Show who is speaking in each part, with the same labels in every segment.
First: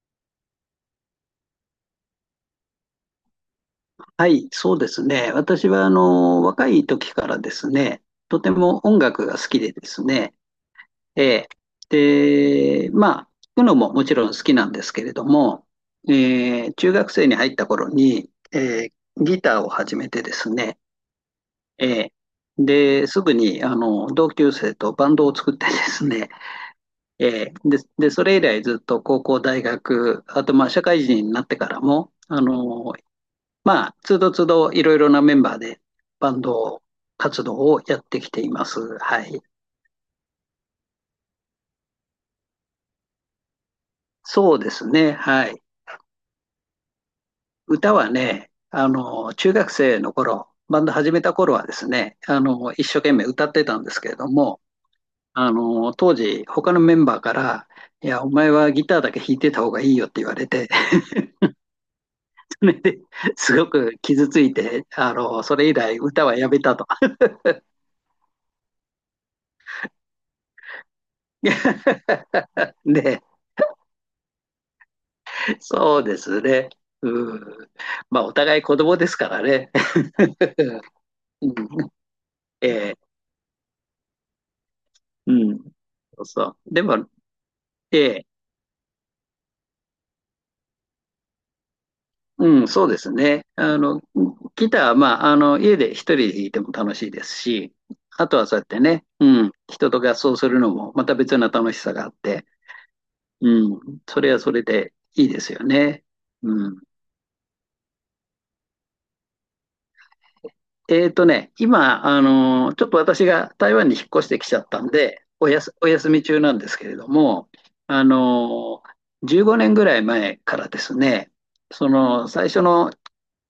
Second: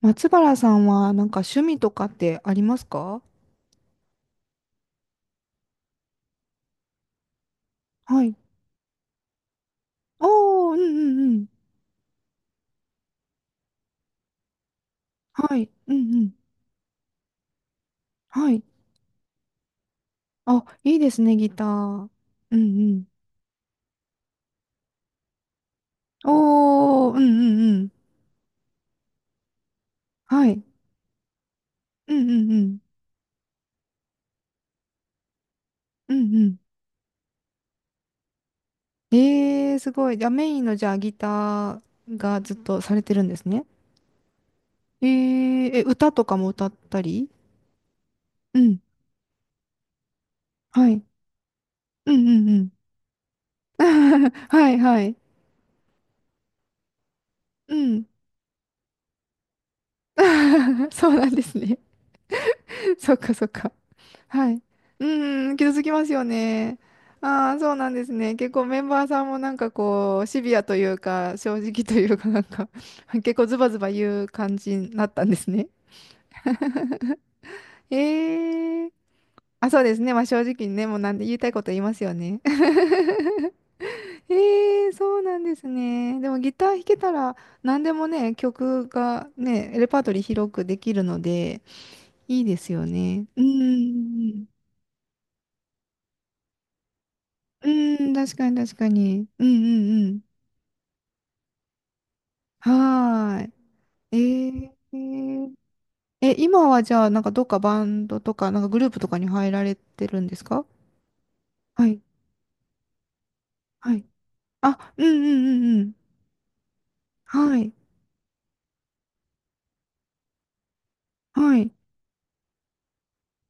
Speaker 1: 松原さんはなんか趣味とかってありますか？
Speaker 2: はい、そうですね。私は、若い時からですね、
Speaker 1: はい。
Speaker 2: とても音楽が好きでですね、
Speaker 1: おー、うんうん
Speaker 2: え
Speaker 1: うん。
Speaker 2: えで、まあ、聴くのももちろん好きなんですけれど
Speaker 1: は
Speaker 2: も、
Speaker 1: い。うんうん。
Speaker 2: え中学生に入った頃に、
Speaker 1: はい。
Speaker 2: ギターを始めてです
Speaker 1: あ、
Speaker 2: ね、
Speaker 1: いいですね、ギタ
Speaker 2: え
Speaker 1: ー。
Speaker 2: ー
Speaker 1: うんうん。
Speaker 2: で、すぐに、同級生とバンドを作ってですね、
Speaker 1: おー、うんう
Speaker 2: え
Speaker 1: ん
Speaker 2: ー
Speaker 1: う
Speaker 2: で、
Speaker 1: ん。
Speaker 2: で、それ以来ずっと高校、大学、あ
Speaker 1: は
Speaker 2: と、
Speaker 1: い。
Speaker 2: まあ、社会人になってからも、
Speaker 1: うんうんうん。
Speaker 2: まあ、つどつどいろいろなメンバーで
Speaker 1: う
Speaker 2: バ
Speaker 1: ん
Speaker 2: ン
Speaker 1: う
Speaker 2: ド活動をやってきています。
Speaker 1: ん。
Speaker 2: はい。
Speaker 1: えー、すごい。じゃあメインのじゃあギターがずっとされてるんですね。
Speaker 2: そうです
Speaker 1: え
Speaker 2: ね。はい。
Speaker 1: ー、え、歌とかも歌ったり？
Speaker 2: 歌はね、
Speaker 1: うん。
Speaker 2: 中学生の頃、バン
Speaker 1: は
Speaker 2: ド
Speaker 1: い。
Speaker 2: 始めた頃はです
Speaker 1: う
Speaker 2: ね、
Speaker 1: んうんうん。
Speaker 2: 一生懸命歌ってたんですけれど も、
Speaker 1: はいはい。
Speaker 2: 当時、他のメンバーから、
Speaker 1: う
Speaker 2: い
Speaker 1: ん。
Speaker 2: や、お前はギターだけ弾いてた方がいいよって言われて、
Speaker 1: そうなんですね。
Speaker 2: それ で
Speaker 1: そっかそっ
Speaker 2: すご
Speaker 1: か。
Speaker 2: く傷つ
Speaker 1: は
Speaker 2: い
Speaker 1: い。
Speaker 2: て、
Speaker 1: うんうん、
Speaker 2: それ
Speaker 1: 傷
Speaker 2: 以
Speaker 1: つき
Speaker 2: 来
Speaker 1: ますよ
Speaker 2: 歌はやめた
Speaker 1: ね。
Speaker 2: と。
Speaker 1: ああ、そうなんですね。結構メンバーさんもなんかこう、シビアというか、正直というか、なんか
Speaker 2: で、
Speaker 1: 結構ズバズバ言う感じになったんですね。
Speaker 2: そうですね。うん。まあ、お互い子
Speaker 1: ええ、
Speaker 2: 供ですから
Speaker 1: あ、
Speaker 2: ね。
Speaker 1: そうですね。まあ正直にね、もうな んで言い
Speaker 2: う
Speaker 1: たい
Speaker 2: ん。
Speaker 1: こと言いますよね。
Speaker 2: ええ、
Speaker 1: ええ、そう
Speaker 2: う
Speaker 1: なんで
Speaker 2: ん。
Speaker 1: すね。
Speaker 2: そう
Speaker 1: でも
Speaker 2: そ
Speaker 1: ギター
Speaker 2: う。
Speaker 1: 弾
Speaker 2: で
Speaker 1: け
Speaker 2: も、
Speaker 1: たら何で
Speaker 2: え
Speaker 1: も
Speaker 2: え、
Speaker 1: ね、曲がね、レパートリー広くできるので、いいで
Speaker 2: うん、
Speaker 1: すよ
Speaker 2: そうです
Speaker 1: ね。う
Speaker 2: ね。
Speaker 1: んうんうん。
Speaker 2: ギターは、まあ、家で一人で弾いても楽しいです
Speaker 1: う
Speaker 2: し、
Speaker 1: ーん、
Speaker 2: あ
Speaker 1: 確
Speaker 2: とは
Speaker 1: かに
Speaker 2: そうやっ
Speaker 1: 確
Speaker 2: て
Speaker 1: か
Speaker 2: ね、
Speaker 1: に。
Speaker 2: う
Speaker 1: うんう
Speaker 2: ん、人と
Speaker 1: んう
Speaker 2: 合
Speaker 1: ん。
Speaker 2: 奏するのもまた別な楽しさがあって、
Speaker 1: は
Speaker 2: うん、
Speaker 1: ー
Speaker 2: それはそれ
Speaker 1: い。え
Speaker 2: でいいです
Speaker 1: ー、
Speaker 2: よね。
Speaker 1: え、今
Speaker 2: うん。
Speaker 1: はじゃあ、なんかどっかバンドとか、なんかグループとかに入られてるんですか？はい、
Speaker 2: 今、ちょっと私が台湾
Speaker 1: は
Speaker 2: に引
Speaker 1: い。
Speaker 2: っ越してきちゃったん
Speaker 1: あ、うんう
Speaker 2: で、
Speaker 1: ん
Speaker 2: お
Speaker 1: う
Speaker 2: やす、
Speaker 1: んう
Speaker 2: お
Speaker 1: ん。
Speaker 2: 休み中なんですけれども、
Speaker 1: はい、
Speaker 2: あの15年ぐらい前からですね、
Speaker 1: はい。
Speaker 2: その最初の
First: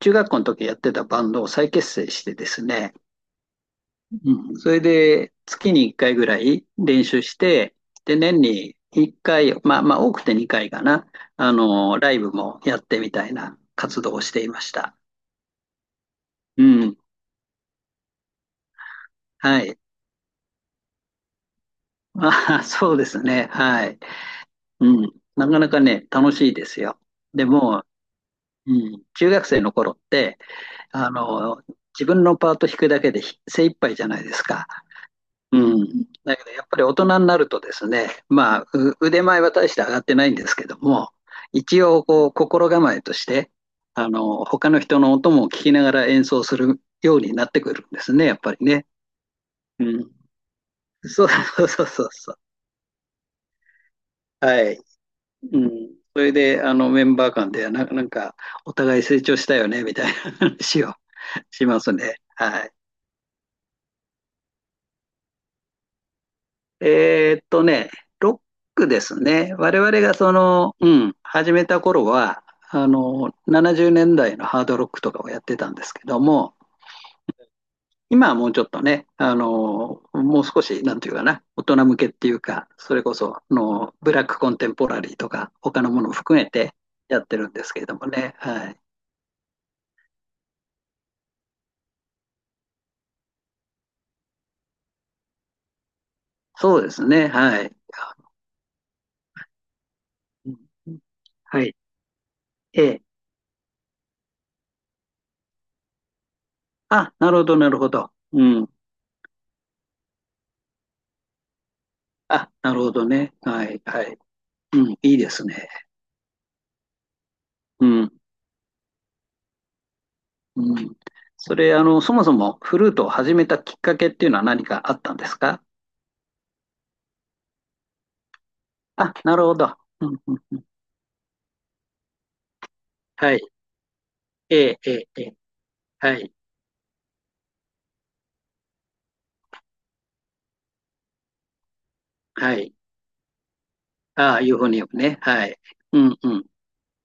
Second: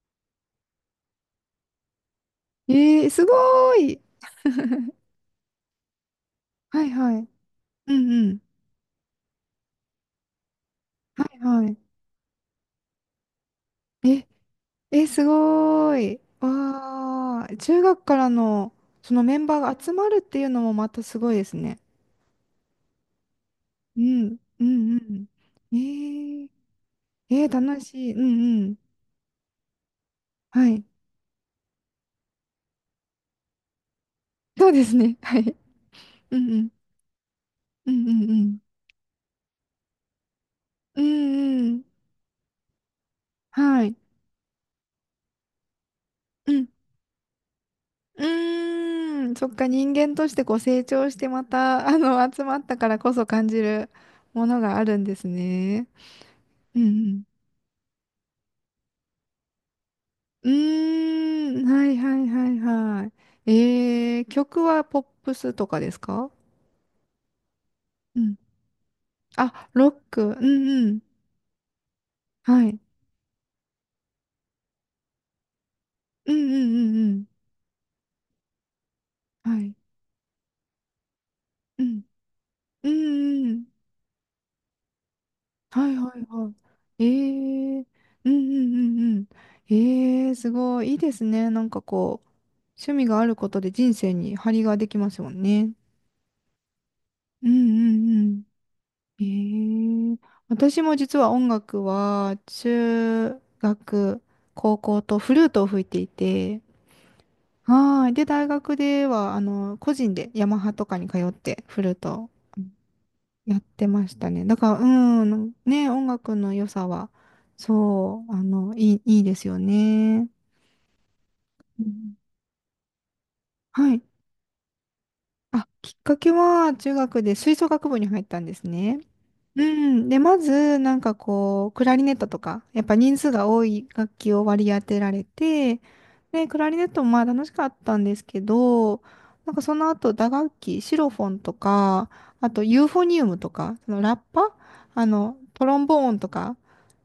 Speaker 2: 中学校の時やってたバンドを再結成してです
Speaker 1: え
Speaker 2: ね、
Speaker 1: ー、すごーい。
Speaker 2: うん、それで月に1回ぐらい
Speaker 1: はい
Speaker 2: 練
Speaker 1: は
Speaker 2: 習
Speaker 1: い。
Speaker 2: して、
Speaker 1: うん
Speaker 2: で、
Speaker 1: う
Speaker 2: 年
Speaker 1: ん。
Speaker 2: に1回、まあまあ多くて2回かな、
Speaker 1: はいはい。
Speaker 2: ライブもやってみたいな活動を
Speaker 1: え、
Speaker 2: していました。
Speaker 1: え、すごーい。
Speaker 2: うん。
Speaker 1: わー。中学からのそのメンバー
Speaker 2: は
Speaker 1: が
Speaker 2: い。
Speaker 1: 集まるっていうのもまたすごいですね。
Speaker 2: まああ、そうですね。はい。
Speaker 1: うん、うんう
Speaker 2: うん。
Speaker 1: ん。
Speaker 2: なかな
Speaker 1: え
Speaker 2: かね、楽し
Speaker 1: ー、
Speaker 2: いですよ。
Speaker 1: え
Speaker 2: で
Speaker 1: ー、楽
Speaker 2: も、
Speaker 1: しい。うんう
Speaker 2: う
Speaker 1: ん。
Speaker 2: ん、中学生の頃って、
Speaker 1: はい。
Speaker 2: あの、自分のパート弾くだけで精一杯じゃないですか。
Speaker 1: そうですね。はい。
Speaker 2: うん。だ
Speaker 1: う
Speaker 2: け
Speaker 1: ん
Speaker 2: ど、
Speaker 1: う
Speaker 2: やっ
Speaker 1: ん。
Speaker 2: ぱり大人になるとです
Speaker 1: うん
Speaker 2: ね、
Speaker 1: うんう
Speaker 2: ま
Speaker 1: ん。
Speaker 2: あ、腕前は大して上がってないんですけど
Speaker 1: うん
Speaker 2: も、
Speaker 1: う
Speaker 2: 一
Speaker 1: ん。
Speaker 2: 応、こう、心構えとして、
Speaker 1: はい。
Speaker 2: 他の人の音も聞きながら演奏
Speaker 1: う
Speaker 2: す
Speaker 1: ん。
Speaker 2: るようになってくるんですね、やっぱり
Speaker 1: う
Speaker 2: ね。
Speaker 1: ーん。そっか、
Speaker 2: う
Speaker 1: 人
Speaker 2: ん。
Speaker 1: 間としてこう成長し
Speaker 2: そ
Speaker 1: て
Speaker 2: う
Speaker 1: ま
Speaker 2: そうそう
Speaker 1: た、あ
Speaker 2: そう
Speaker 1: の、
Speaker 2: そう。
Speaker 1: 集まったからこそ感じるもの
Speaker 2: は
Speaker 1: が
Speaker 2: い。
Speaker 1: あるんです
Speaker 2: う
Speaker 1: ね。
Speaker 2: ん。それで、
Speaker 1: う
Speaker 2: メン
Speaker 1: ん
Speaker 2: バー間で、なんか、お互い成長したよね、みたいな
Speaker 1: うん。
Speaker 2: 話を
Speaker 1: う ー
Speaker 2: し
Speaker 1: ん。
Speaker 2: ま
Speaker 1: は
Speaker 2: す
Speaker 1: いは
Speaker 2: ね。
Speaker 1: いはい
Speaker 2: はい。
Speaker 1: はい。えー、曲はポップスとかですか？
Speaker 2: えーっとね、
Speaker 1: うん。
Speaker 2: ロックですね。
Speaker 1: あ、
Speaker 2: 我
Speaker 1: ロ
Speaker 2: 々
Speaker 1: ッ
Speaker 2: が
Speaker 1: ク。
Speaker 2: そ
Speaker 1: うん
Speaker 2: の、
Speaker 1: う
Speaker 2: う
Speaker 1: ん。
Speaker 2: ん、始めた頃は、
Speaker 1: はい。
Speaker 2: 70年代のハードロックとかをやってたんですけど
Speaker 1: うん
Speaker 2: も、
Speaker 1: うんうん
Speaker 2: 今はもうちょっとね、
Speaker 1: うん。はい。
Speaker 2: もう少し、なんていうかな、大
Speaker 1: う
Speaker 2: 人向
Speaker 1: ん。
Speaker 2: けっていうか、
Speaker 1: うん
Speaker 2: それこそ、
Speaker 1: うんうん。
Speaker 2: ブラックコンテンポラリーとか、他
Speaker 1: は
Speaker 2: の
Speaker 1: い
Speaker 2: もの
Speaker 1: は
Speaker 2: を
Speaker 1: い
Speaker 2: 含
Speaker 1: は
Speaker 2: めて
Speaker 1: い。
Speaker 2: やってるんです
Speaker 1: え
Speaker 2: け
Speaker 1: え、
Speaker 2: れども
Speaker 1: うんう
Speaker 2: ね。は
Speaker 1: ん
Speaker 2: い。
Speaker 1: うんうん。ええ、すごい。いいですね。なんかこう、趣味があることで人生に張りができますもんね。
Speaker 2: そうですね。
Speaker 1: うん
Speaker 2: はい。
Speaker 1: うんうん。ええ、
Speaker 2: うん、
Speaker 1: 私も実は音
Speaker 2: はい。
Speaker 1: 楽は、
Speaker 2: ええ。
Speaker 1: 中学、高校とフルートを吹いていて、
Speaker 2: あ、なるほど、なるほ
Speaker 1: は
Speaker 2: ど。
Speaker 1: い。で、
Speaker 2: う
Speaker 1: 大
Speaker 2: ん。
Speaker 1: 学では、あの、個人でヤマハとかに通ってフルート
Speaker 2: あ、なるほどね。
Speaker 1: やっ
Speaker 2: はい、
Speaker 1: て
Speaker 2: は
Speaker 1: まし
Speaker 2: い。
Speaker 1: たね。だから、
Speaker 2: うん、いい
Speaker 1: う
Speaker 2: です
Speaker 1: ん、
Speaker 2: ね。
Speaker 1: ね、音楽の良さは、
Speaker 2: うん、
Speaker 1: そう、あの、いいですよね。
Speaker 2: うん。それ、
Speaker 1: う
Speaker 2: そ
Speaker 1: ん。
Speaker 2: もそもフルートを始めたきっ
Speaker 1: は
Speaker 2: か
Speaker 1: い。
Speaker 2: けっていうのは何かあったんですか？
Speaker 1: あ、きっかけは、中学で吹奏楽部に入ったんですね。
Speaker 2: あ、なるほ
Speaker 1: う
Speaker 2: ど。
Speaker 1: ん。
Speaker 2: う
Speaker 1: で、
Speaker 2: ん、
Speaker 1: ま
Speaker 2: うん。
Speaker 1: ず、なんかこう、クラリネットとか、やっぱ人数
Speaker 2: はい。
Speaker 1: が多い楽器を割
Speaker 2: え
Speaker 1: り
Speaker 2: え、
Speaker 1: 当
Speaker 2: え
Speaker 1: て
Speaker 2: え、
Speaker 1: ら
Speaker 2: え
Speaker 1: れ
Speaker 2: え。
Speaker 1: て、
Speaker 2: はい、
Speaker 1: で、クラリネットもまあ楽しかったんですけど、なんかその後、打楽器、シロフォンとか、あ
Speaker 2: は
Speaker 1: と
Speaker 2: い。
Speaker 1: ユーフォニウムとか、そのラッ
Speaker 2: ああ、
Speaker 1: パ、
Speaker 2: ユーフォニウム
Speaker 1: あ
Speaker 2: ね。
Speaker 1: の、
Speaker 2: はい。
Speaker 1: トロン
Speaker 2: う
Speaker 1: ボー
Speaker 2: ん、
Speaker 1: ンと
Speaker 2: うん。
Speaker 1: か、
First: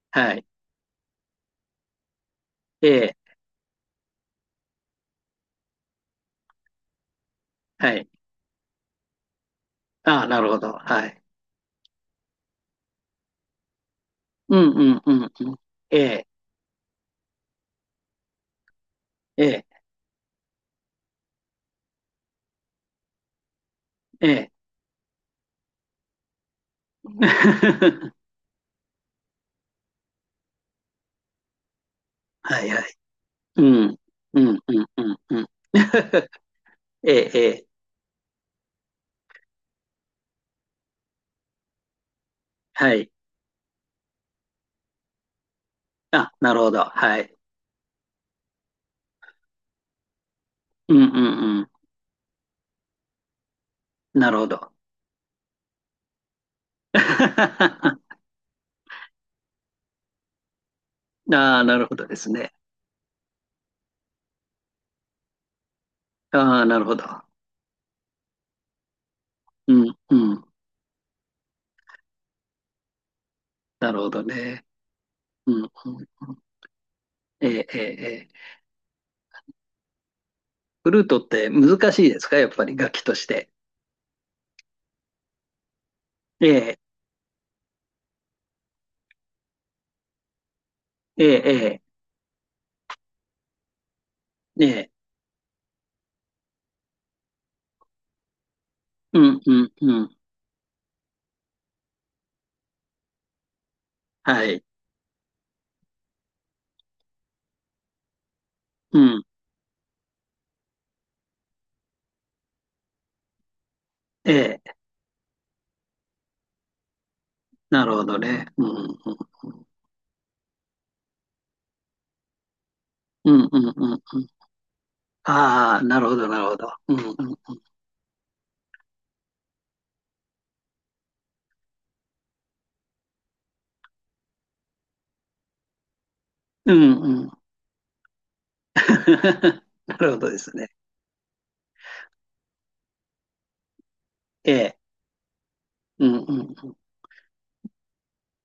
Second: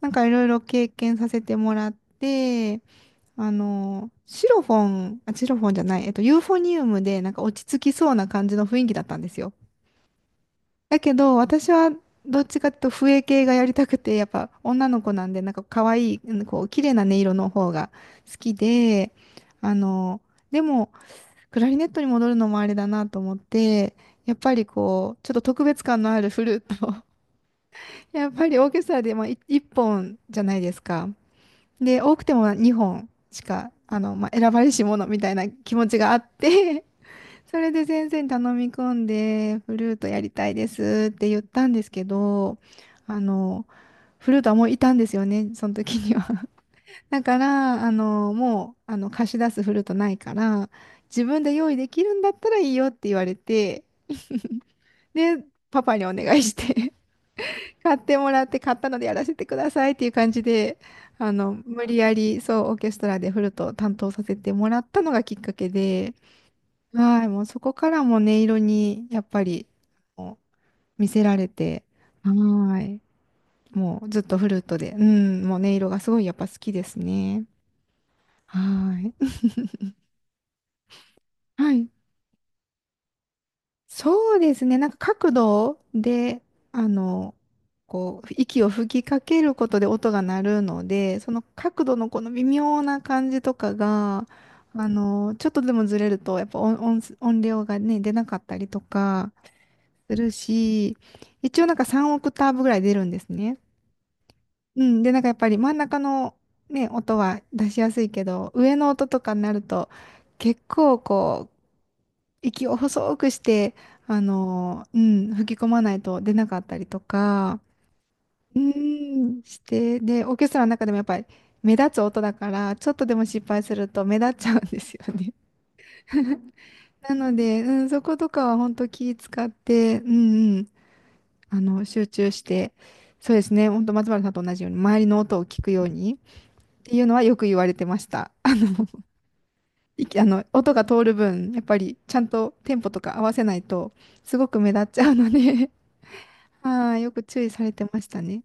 Speaker 1: なんかい
Speaker 2: は
Speaker 1: ろ
Speaker 2: い。
Speaker 1: いろ経験させてもらって、
Speaker 2: ええ、
Speaker 1: あの、シロフォン、あ、シロフォンじゃない、ユーフォニウムでなんか落ち着き
Speaker 2: はい。
Speaker 1: そうな感じの雰囲気だったんですよ。
Speaker 2: ああ、なるほど。
Speaker 1: だ
Speaker 2: は
Speaker 1: け
Speaker 2: い。
Speaker 1: ど、私はどっちかっていうと笛系がやりたくて、やっぱ
Speaker 2: うん、
Speaker 1: 女
Speaker 2: う
Speaker 1: の
Speaker 2: ん、
Speaker 1: 子
Speaker 2: う
Speaker 1: なん
Speaker 2: ん、
Speaker 1: で、
Speaker 2: う
Speaker 1: なん
Speaker 2: ん。
Speaker 1: か可
Speaker 2: え
Speaker 1: 愛い、
Speaker 2: え、
Speaker 1: うん、こう、綺麗な音色の方が好きで、
Speaker 2: ええ、
Speaker 1: あの、でも、クラリネットに戻るのもあれだなと思って、
Speaker 2: え
Speaker 1: やっ
Speaker 2: え。
Speaker 1: ぱりこう、ちょっと特別感のあるフルートを、 やっぱりオーケストラで、まあ、い一本じゃないですか。で、多くても
Speaker 2: はいは
Speaker 1: 2
Speaker 2: い。
Speaker 1: 本し
Speaker 2: う
Speaker 1: か、
Speaker 2: ん、
Speaker 1: あの、まあ、選
Speaker 2: うん、
Speaker 1: ばれ
Speaker 2: う
Speaker 1: し
Speaker 2: ん、う
Speaker 1: 者み
Speaker 2: ん、
Speaker 1: たい
Speaker 2: うん。
Speaker 1: な気持ちがあっ て、
Speaker 2: ええ、え
Speaker 1: そ
Speaker 2: え、
Speaker 1: れで先生に頼み込んで、フルートやりたいですって言ったんですけど、
Speaker 2: はい。
Speaker 1: あの、フルートはもういたんですよね、その時に
Speaker 2: あ、
Speaker 1: は。
Speaker 2: なるほど。は
Speaker 1: だか
Speaker 2: い。
Speaker 1: ら、あの、もう、あの、貸し出すフルートないから、
Speaker 2: うん、うん、
Speaker 1: 自分で
Speaker 2: うん。
Speaker 1: 用意できるんだったらいいよって言われて、
Speaker 2: なるほど。
Speaker 1: で、パパにお願いして 買
Speaker 2: あ
Speaker 1: ってもらって、買ったのでやらせてくださいっていう感じで、あの、
Speaker 2: あ、な
Speaker 1: 無
Speaker 2: るほ
Speaker 1: 理
Speaker 2: ど
Speaker 1: や
Speaker 2: です
Speaker 1: り、
Speaker 2: ね。
Speaker 1: そう、オーケストラでフルートを担当させてもらったのがきっかけで、
Speaker 2: ああ、なるほど。
Speaker 1: はい、もうそこからもう音色にやっぱり
Speaker 2: うん、う
Speaker 1: も
Speaker 2: ん。
Speaker 1: う見せられて、はい、
Speaker 2: なる
Speaker 1: もう
Speaker 2: ほ
Speaker 1: ずっ
Speaker 2: ど
Speaker 1: とフルー
Speaker 2: ね。
Speaker 1: トで、うん、
Speaker 2: う
Speaker 1: もう
Speaker 2: ん、
Speaker 1: 音色
Speaker 2: うん、
Speaker 1: が
Speaker 2: う
Speaker 1: すごいやっ
Speaker 2: ん、
Speaker 1: ぱ好きですね。
Speaker 2: ええ、ええ、ええ。
Speaker 1: はい。
Speaker 2: フルートって
Speaker 1: はい。
Speaker 2: 難しいですか、やっぱり楽器として？
Speaker 1: そうですね、なんか角度で、
Speaker 2: ええ、
Speaker 1: あの、こう、息を吹きかけることで音が鳴るので、
Speaker 2: え
Speaker 1: その
Speaker 2: え、
Speaker 1: 角度のこの微妙な感じとかが、
Speaker 2: ええ、え
Speaker 1: あ
Speaker 2: え。
Speaker 1: の、ちょっとでもずれると、やっぱ音、音、音量がね、出なかったりと
Speaker 2: う
Speaker 1: か、
Speaker 2: ん、うん、う
Speaker 1: す
Speaker 2: ん。
Speaker 1: るし、一応なんか3オクターブぐらい出るんですね。
Speaker 2: はい。
Speaker 1: うん。で、なんかやっぱり真ん中のね、音は出しやすいけど、上の
Speaker 2: う
Speaker 1: 音と
Speaker 2: ん。
Speaker 1: かになると、結構こう、息を細くして、あ
Speaker 2: ええ、
Speaker 1: の、うん、吹き込まないと出なかったりとか、
Speaker 2: なるほどね。
Speaker 1: う
Speaker 2: うん、うん、
Speaker 1: ん、
Speaker 2: う
Speaker 1: し
Speaker 2: ん。
Speaker 1: て、で、オーケストラの中でもやっぱり目立つ音だから、ちょっとでも
Speaker 2: う
Speaker 1: 失
Speaker 2: ん、う
Speaker 1: 敗
Speaker 2: ん、
Speaker 1: する
Speaker 2: うん。
Speaker 1: と目
Speaker 2: うん、
Speaker 1: 立っちゃうんですよね。
Speaker 2: ああ、なるほど、なるほど。うん、
Speaker 1: なの
Speaker 2: うん。
Speaker 1: で、うん、そことかは本当気使って、うん、あの、集中して、そうですね、本当松原さんと同じように、周りの音を聞くようにっ
Speaker 2: う
Speaker 1: てい
Speaker 2: ん、
Speaker 1: うのは
Speaker 2: うん。
Speaker 1: よく言われてました。あの、
Speaker 2: な
Speaker 1: い
Speaker 2: る
Speaker 1: き、
Speaker 2: ほ
Speaker 1: あ
Speaker 2: どで
Speaker 1: の、
Speaker 2: すね。
Speaker 1: 音が通る分、やっぱりちゃんとテンポとか合わせないと、すご
Speaker 2: え
Speaker 1: く目
Speaker 2: え。
Speaker 1: 立っちゃうので、
Speaker 2: うん、うん、う ん。
Speaker 1: はい、よく注意されてましたね。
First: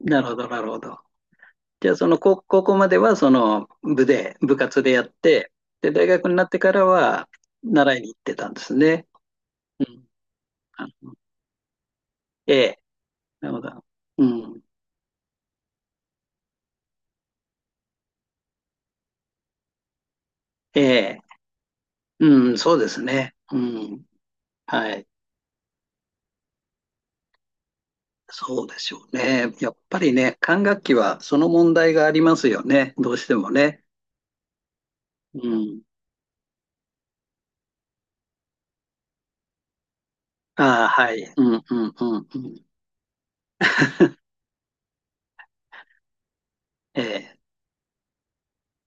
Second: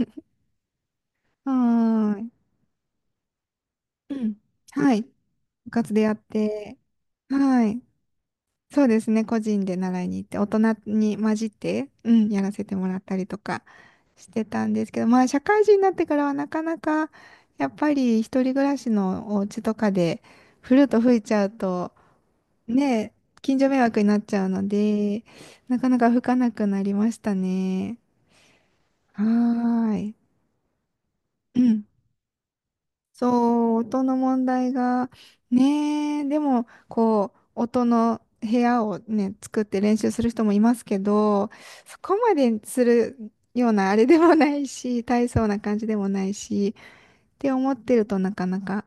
Speaker 2: なるほど、なるほど。
Speaker 1: は
Speaker 2: じゃあ、そ
Speaker 1: ー
Speaker 2: の
Speaker 1: い。
Speaker 2: 高校までは、その部
Speaker 1: うん。
Speaker 2: で、部活で
Speaker 1: はい。
Speaker 2: やって、
Speaker 1: 部
Speaker 2: で、
Speaker 1: 活で
Speaker 2: 大
Speaker 1: やっ
Speaker 2: 学になってか
Speaker 1: て、
Speaker 2: らは、
Speaker 1: はい。
Speaker 2: 習いに行ってたんです
Speaker 1: そうで
Speaker 2: ね。
Speaker 1: すね、個人で
Speaker 2: う
Speaker 1: 習い
Speaker 2: ん。
Speaker 1: に行って、大人
Speaker 2: あの
Speaker 1: に混じって、うん、やら
Speaker 2: え
Speaker 1: せて
Speaker 2: え。
Speaker 1: もらったりと
Speaker 2: なるほ
Speaker 1: か
Speaker 2: ど。う
Speaker 1: して
Speaker 2: ん。
Speaker 1: たんですけど、まあ、社会人になってからはなかなか、やっぱり一人暮らしのお家とかで、フ
Speaker 2: え
Speaker 1: ルート吹
Speaker 2: え。
Speaker 1: いちゃうと、
Speaker 2: うん、そうです
Speaker 1: ね、
Speaker 2: ね。う
Speaker 1: 近所迷惑
Speaker 2: ん。
Speaker 1: になっちゃうの
Speaker 2: はい。
Speaker 1: で、なかなか吹かなくなりましたね。
Speaker 2: そうでしょう
Speaker 1: は
Speaker 2: ね。やっ
Speaker 1: ー
Speaker 2: ぱり
Speaker 1: い。
Speaker 2: ね、管楽器はその
Speaker 1: う
Speaker 2: 問
Speaker 1: ん、
Speaker 2: 題がありますよね。どうし
Speaker 1: そ
Speaker 2: ても
Speaker 1: う、
Speaker 2: ね。
Speaker 1: 音の問題が、
Speaker 2: うん。
Speaker 1: ねえ、でも、こう、音の部屋をね、作って練習する人もいます
Speaker 2: ああ、
Speaker 1: け
Speaker 2: はい。う
Speaker 1: ど、
Speaker 2: ん、うん、
Speaker 1: そ
Speaker 2: う
Speaker 1: こ
Speaker 2: ん、
Speaker 1: ま
Speaker 2: う
Speaker 1: で
Speaker 2: ん。
Speaker 1: するようなあれで もないし、大層な感じでもないし、
Speaker 2: え
Speaker 1: っ
Speaker 2: え。
Speaker 1: て思ってるとなかなか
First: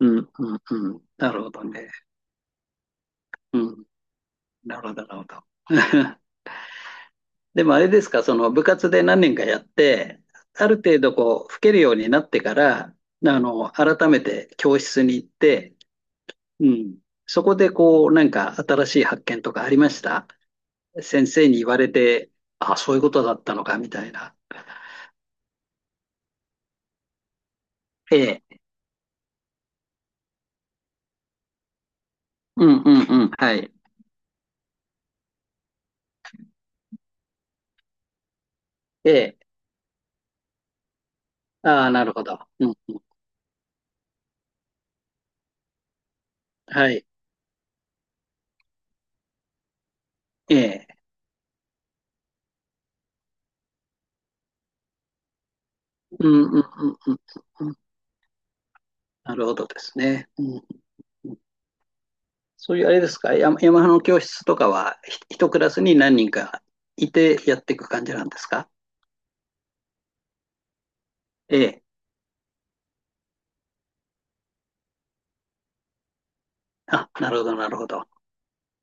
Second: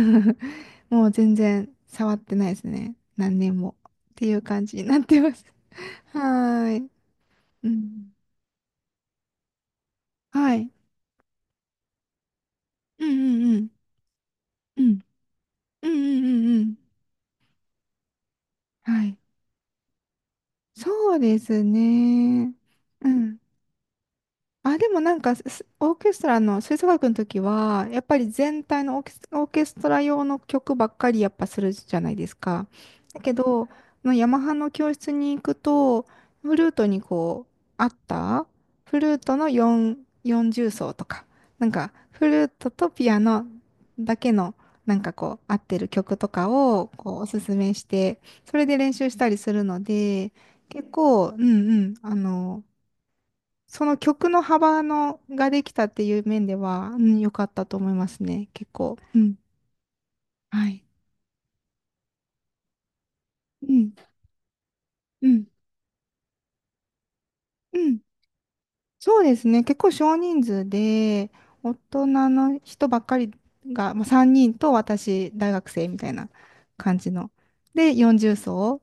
Speaker 2: うん、うん、う ん。
Speaker 1: もう
Speaker 2: な
Speaker 1: 全
Speaker 2: るほど
Speaker 1: 然
Speaker 2: ね。
Speaker 1: 触ってないですね。何年
Speaker 2: う
Speaker 1: も。
Speaker 2: ん。
Speaker 1: っていう感じ
Speaker 2: な
Speaker 1: に
Speaker 2: るほ
Speaker 1: なっ
Speaker 2: ど、なる
Speaker 1: て
Speaker 2: ほ
Speaker 1: ま
Speaker 2: ど。
Speaker 1: す。はーい。
Speaker 2: で
Speaker 1: う
Speaker 2: もあれです
Speaker 1: ん。
Speaker 2: か、その部活で何年かやって、
Speaker 1: は
Speaker 2: あ
Speaker 1: い。
Speaker 2: る程度こう、吹けるようになってから、
Speaker 1: うんうんうん。
Speaker 2: 改めて教
Speaker 1: うん。
Speaker 2: 室に行って、
Speaker 1: うんうんうんう
Speaker 2: う
Speaker 1: ん。
Speaker 2: ん。そこでこう、なんか新しい
Speaker 1: はい。
Speaker 2: 発見とかありました？
Speaker 1: そう
Speaker 2: 先
Speaker 1: で
Speaker 2: 生に
Speaker 1: す
Speaker 2: 言われて、
Speaker 1: ね。
Speaker 2: あ、そういう
Speaker 1: う
Speaker 2: ことだ
Speaker 1: ん。
Speaker 2: ったのか、みたいな。
Speaker 1: あ、でもなんかす、オーケストラの吹奏楽の時は、やっぱり
Speaker 2: え
Speaker 1: 全
Speaker 2: え。
Speaker 1: 体のオーケス、オーケストラ用の曲ばっかりやっぱするじゃないです
Speaker 2: う
Speaker 1: か。
Speaker 2: ん、うん、
Speaker 1: だ
Speaker 2: うん。
Speaker 1: け
Speaker 2: は
Speaker 1: ど、
Speaker 2: い。
Speaker 1: のヤマハの教室に行くと、フルートにこう、あったフル
Speaker 2: え
Speaker 1: ート
Speaker 2: え。
Speaker 1: の4、40奏とか、なん
Speaker 2: ああ、
Speaker 1: か、
Speaker 2: なるほ
Speaker 1: フ
Speaker 2: ど。
Speaker 1: ルー
Speaker 2: う
Speaker 1: ト
Speaker 2: ん。
Speaker 1: とピアノだけの、なんかこう、合ってる曲とかを、
Speaker 2: はい。
Speaker 1: こう、おすすめして、それで練習したりするので、
Speaker 2: え
Speaker 1: 結
Speaker 2: え。
Speaker 1: 構、うん、うん、あの、その曲の幅のができたってい
Speaker 2: う
Speaker 1: う
Speaker 2: ん、
Speaker 1: 面
Speaker 2: うん、
Speaker 1: で
Speaker 2: うん、
Speaker 1: は、う
Speaker 2: う
Speaker 1: ん、
Speaker 2: ん。
Speaker 1: 良かった
Speaker 2: う
Speaker 1: と
Speaker 2: ん、
Speaker 1: 思いますね。結構。う
Speaker 2: な
Speaker 1: ん。
Speaker 2: るほどですね。うん、
Speaker 1: はい。
Speaker 2: そういうあれですか、
Speaker 1: う
Speaker 2: ヤマハ
Speaker 1: ん。
Speaker 2: の教室とかは、
Speaker 1: うん。
Speaker 2: 一クラスに何人かいてやっていく
Speaker 1: うん。
Speaker 2: 感じなんですか？
Speaker 1: そうですね。結構少人数で、
Speaker 2: え
Speaker 1: 大
Speaker 2: え。
Speaker 1: 人の人ばっかりが、まあ、3人と私、大学生みたいな感
Speaker 2: あ、
Speaker 1: じ
Speaker 2: な
Speaker 1: の。
Speaker 2: るほど、なるほ
Speaker 1: で、
Speaker 2: ど。
Speaker 1: 40奏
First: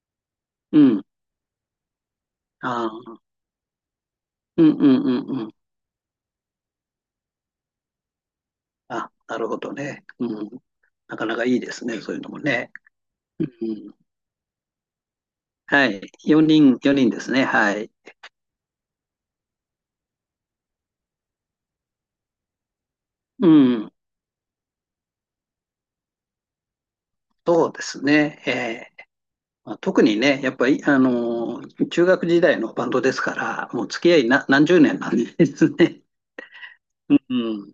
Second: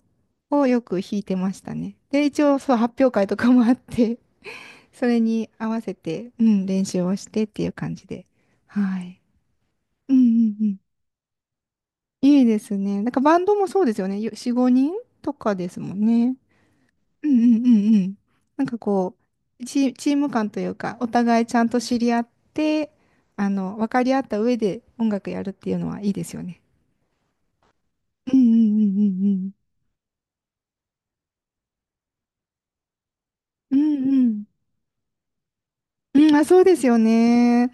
Speaker 1: を
Speaker 2: う
Speaker 1: よく
Speaker 2: ん。
Speaker 1: 弾いてましたね。で、一応、
Speaker 2: あ
Speaker 1: そう、
Speaker 2: ー、
Speaker 1: 発表会とかもあって、
Speaker 2: うん、 う
Speaker 1: そ
Speaker 2: ん、
Speaker 1: れ
Speaker 2: うん、う
Speaker 1: に
Speaker 2: ん。
Speaker 1: 合わせて、うん、練習をしてっていう感じで。は
Speaker 2: あ、
Speaker 1: い。
Speaker 2: なるほどね。
Speaker 1: うんう
Speaker 2: うん。
Speaker 1: んうん。
Speaker 2: なかなかいいですね、そういうのも
Speaker 1: いいで
Speaker 2: ね。
Speaker 1: すね。なんかバ
Speaker 2: う
Speaker 1: ン
Speaker 2: ん。
Speaker 1: ドもそうですよね。よ4、5人とかです
Speaker 2: は
Speaker 1: もん
Speaker 2: い。
Speaker 1: ね。
Speaker 2: 4人、4人で
Speaker 1: うん
Speaker 2: すね。
Speaker 1: うんう
Speaker 2: はい。
Speaker 1: んうん。なんかこう、チ、チーム感というか、お互いちゃんと知り合って、
Speaker 2: う
Speaker 1: あの、分
Speaker 2: ん。
Speaker 1: かり合った上で音楽やるっていうのはいいですよね。
Speaker 2: そうです
Speaker 1: うんう
Speaker 2: ね。ええ。
Speaker 1: んうん
Speaker 2: まあ、特にね、やっぱり、中学時代のバンドですから、
Speaker 1: うん
Speaker 2: もう
Speaker 1: う
Speaker 2: 付
Speaker 1: ん。
Speaker 2: き
Speaker 1: う
Speaker 2: 合いな
Speaker 1: ん
Speaker 2: 何十年なんですね。
Speaker 1: うん。うん、あ、そうですよ
Speaker 2: う
Speaker 1: ね。
Speaker 2: ん。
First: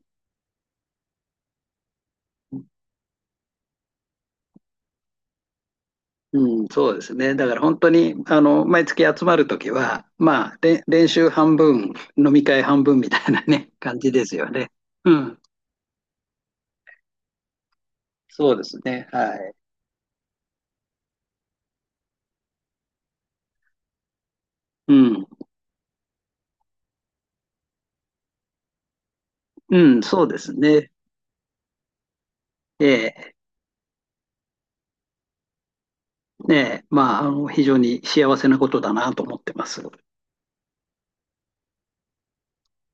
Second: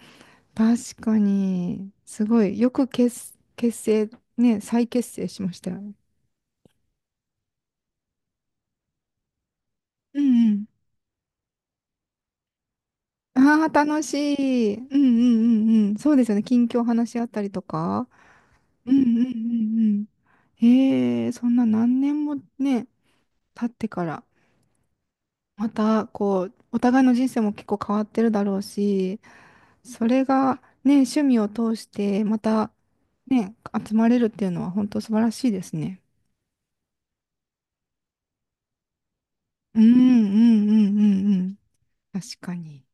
Speaker 1: 確かに。すごい。よく結、結成、ね、再結成しましたよね。
Speaker 2: うん、そうですね。だから本当に、毎月集まるときは、
Speaker 1: うん
Speaker 2: ま
Speaker 1: う
Speaker 2: あ、
Speaker 1: ん。
Speaker 2: 練習半分、飲み会半分みたいな
Speaker 1: ああ、
Speaker 2: ね、感
Speaker 1: 楽
Speaker 2: じ
Speaker 1: し
Speaker 2: ですよね。
Speaker 1: い。うんう
Speaker 2: うん、
Speaker 1: んうんうん。そうですよね。近況話し合ったりとか。
Speaker 2: そうです
Speaker 1: うんう
Speaker 2: ね。
Speaker 1: んう
Speaker 2: はい。
Speaker 1: んうん。ええ、そんな何年もね、経ってから、
Speaker 2: うん、
Speaker 1: またこう、お互いの人生も結構変わってるだろうし、
Speaker 2: うん、
Speaker 1: そ
Speaker 2: そ
Speaker 1: れ
Speaker 2: うです
Speaker 1: が
Speaker 2: ね。
Speaker 1: ね、趣味を通して、また
Speaker 2: ええ、
Speaker 1: ね、集まれるっていうのは本当素晴らしいですね。
Speaker 2: ねえ、まあ、非常に幸せなことだなと思ってま
Speaker 1: う
Speaker 2: す。
Speaker 1: んうんうんうんうん。確かに。